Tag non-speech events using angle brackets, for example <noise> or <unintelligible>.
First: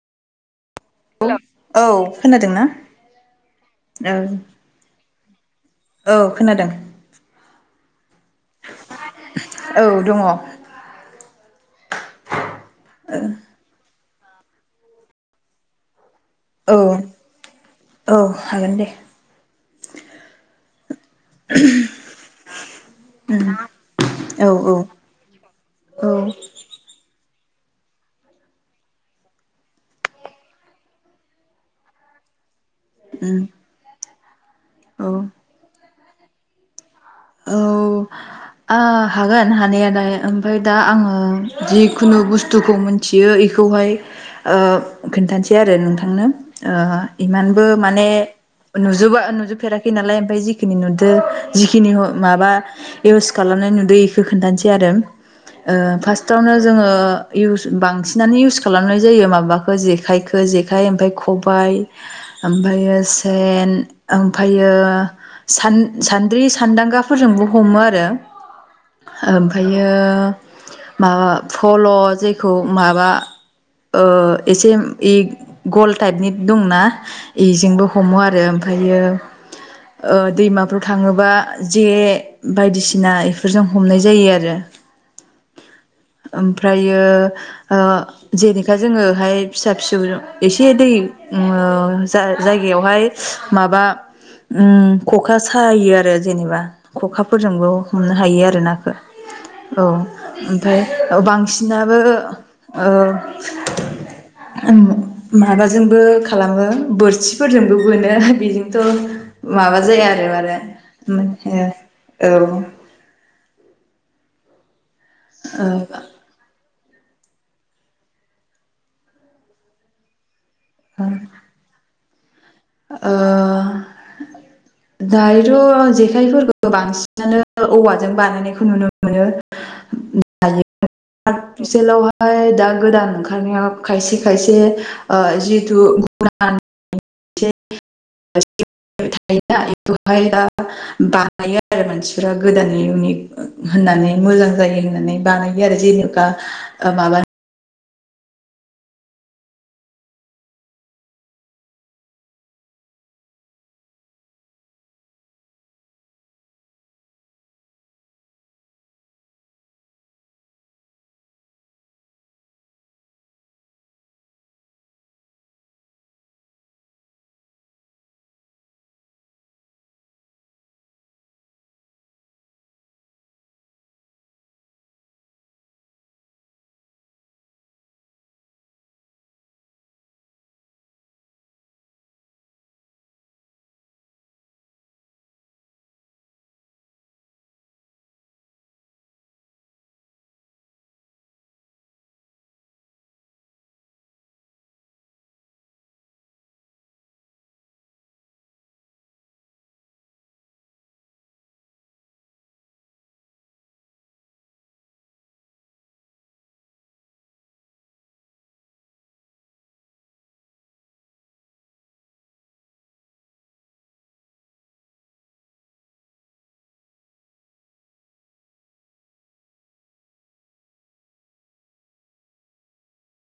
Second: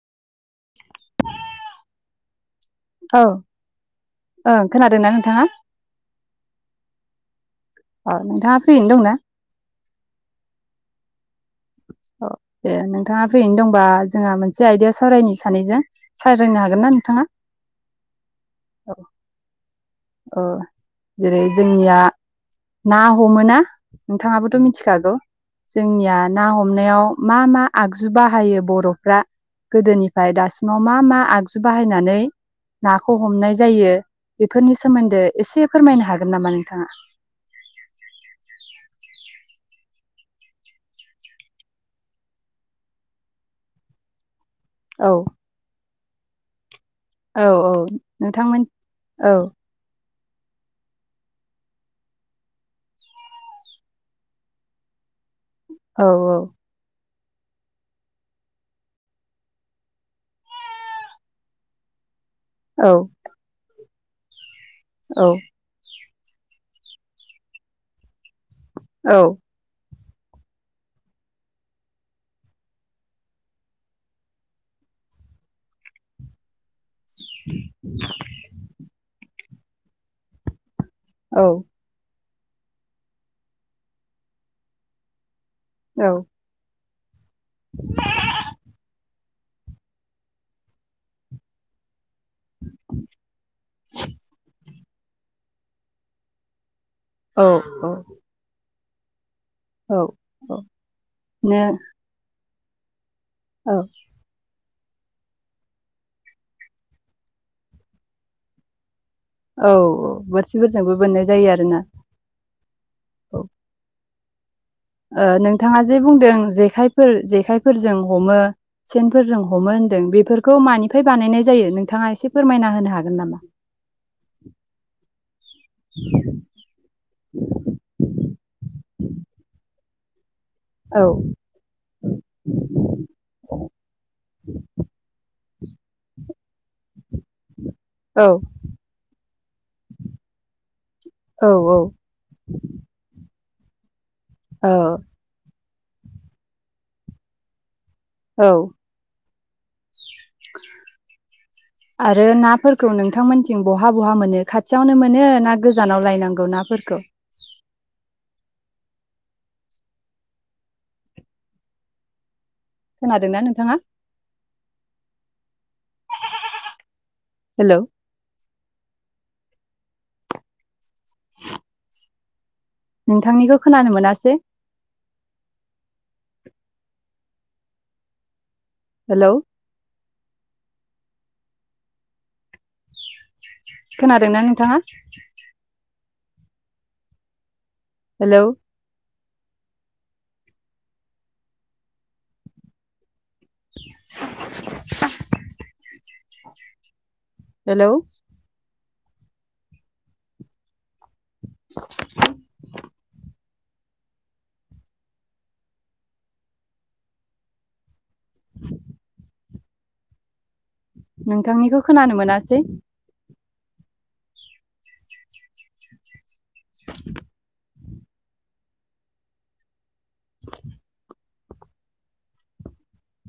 औ-औ खोनादोंना औ औ ओ खोनादों नों नोंथाङा। औ खोनादों अ नोंथाङा फ्रिनो दंना औ दङ औ दे नोंथाङा फैयैनो दंबा। जोंहा मोनसे आयदिया सावरायनो सानैजों। सायरायायनो हागोन ना नोंथाङा औ हागोन दे औ। ओ जेरै जोंनिया ना हमोना औ नोंथाङाबोथ' मिथिखागौ औ जोंनिया ना हमनायाव मा मा आगजु बाहायो बर'फ्रा गोदोनिफ्राय दासिमाव मा मा आगजु बाहायनानै नाखौ उम हमनाय जायो बेफोरनि औ सोमोन्दो एसे फोरमायनो हाग गोन नामा नोंथाङा औ‌ ओ हागोन हानायालाय ओमफाय दा आङो जिखुनु बुस्थुखौ मोनथियो इखौहाय ओ औ खिन्थानसै आरो नों थांनो ओ औ इमानबो औ माने नोंथांमोन नुजुबा औ नुजोबफेराखै नालाय ओमफाय जिखिनि नुदो जिखिनि ह माबा इउस खालामनाय नुदो इखो खोन्थानसै आरो ओ औ फार्स्टआवनो जोङो इउस बांसिनानो इउस खालामनाय जायो माबाखो जेखायखो जेखाइ ओमफाय खबाइ औ ओमफायो सेन औ हायो औ सान सान्द्रि सान्दांगा फोरजोंबो हमो आरो औ ओमफायो ओ ऐ माबा फल' जेखौ माबा ओ एसेम एग गल टाइपनि दंना इजोंबो हमो आरो ओमफायो ओ दैमा <unintelligible> थाङोबा औ बे बायदिसिना इफोरजों हमनाय जायो आरो औ ओमफ्राय इयो ओ जेनेखा जोङोहाय फिसा फिसौजो एसे दै <unintelligible> जा जायगायावहाय माबा उम ख'खा सायो आरो जेनेबा औ ख'खाफोरजोंबो हमनो हायो आरोना बो औ औ ओमफाय ओ नो बांसिनाबो औ औ ओं माबाजोंबो खालामो बोरसिफोरजोंबो बोनो बेजोंथ' औ माबा जाया आरो बोरसिफोरजोंबो म बोननाय जायो आ आरोना औ औ ओ नोंथाङा जे बुंदों जेखाय । फोर जेखायफोरजों हमो सेनफोरजों हमो होन्दों बेफोर खौ मानिफ्राय ओ बानायनाय जायो नोंथाङा एसे फोरमायना हो ओ दायोथ' जेखाइफोरखौ बांसिनानो औवाजों बानायनायखौ नुनो मोनो । औ <unintelligible> आर्टिफिसिलावहाय दा गोदान ओंखारनायाव खायसे खायसे ओ जिथु गुना औ <unintelligible> बाहायो औ आरो मानसिफ गोदानै इउनिक । होननानै मोजां औ जायो होननानै बानायो आरो जेनेबा ओ माबा औ आरो नाफोरखौ नोंथांमोनथिं बहा बहा मोनो खाथियावनो मोनो ना गोजानाव लायनांगौ नाफोरखौ । खोनादोंना नोंथाङा हेलौ? <unintelligible> नोंथांनिखौ खोनानो मोनासै । हेलौ खोनादोंना नोंथाङा? हेलौ <unintelligible> हेलौ <unintelligible> नोंथांनिखौ खोनानो मोनासै । <unintelligible> <unintelligible>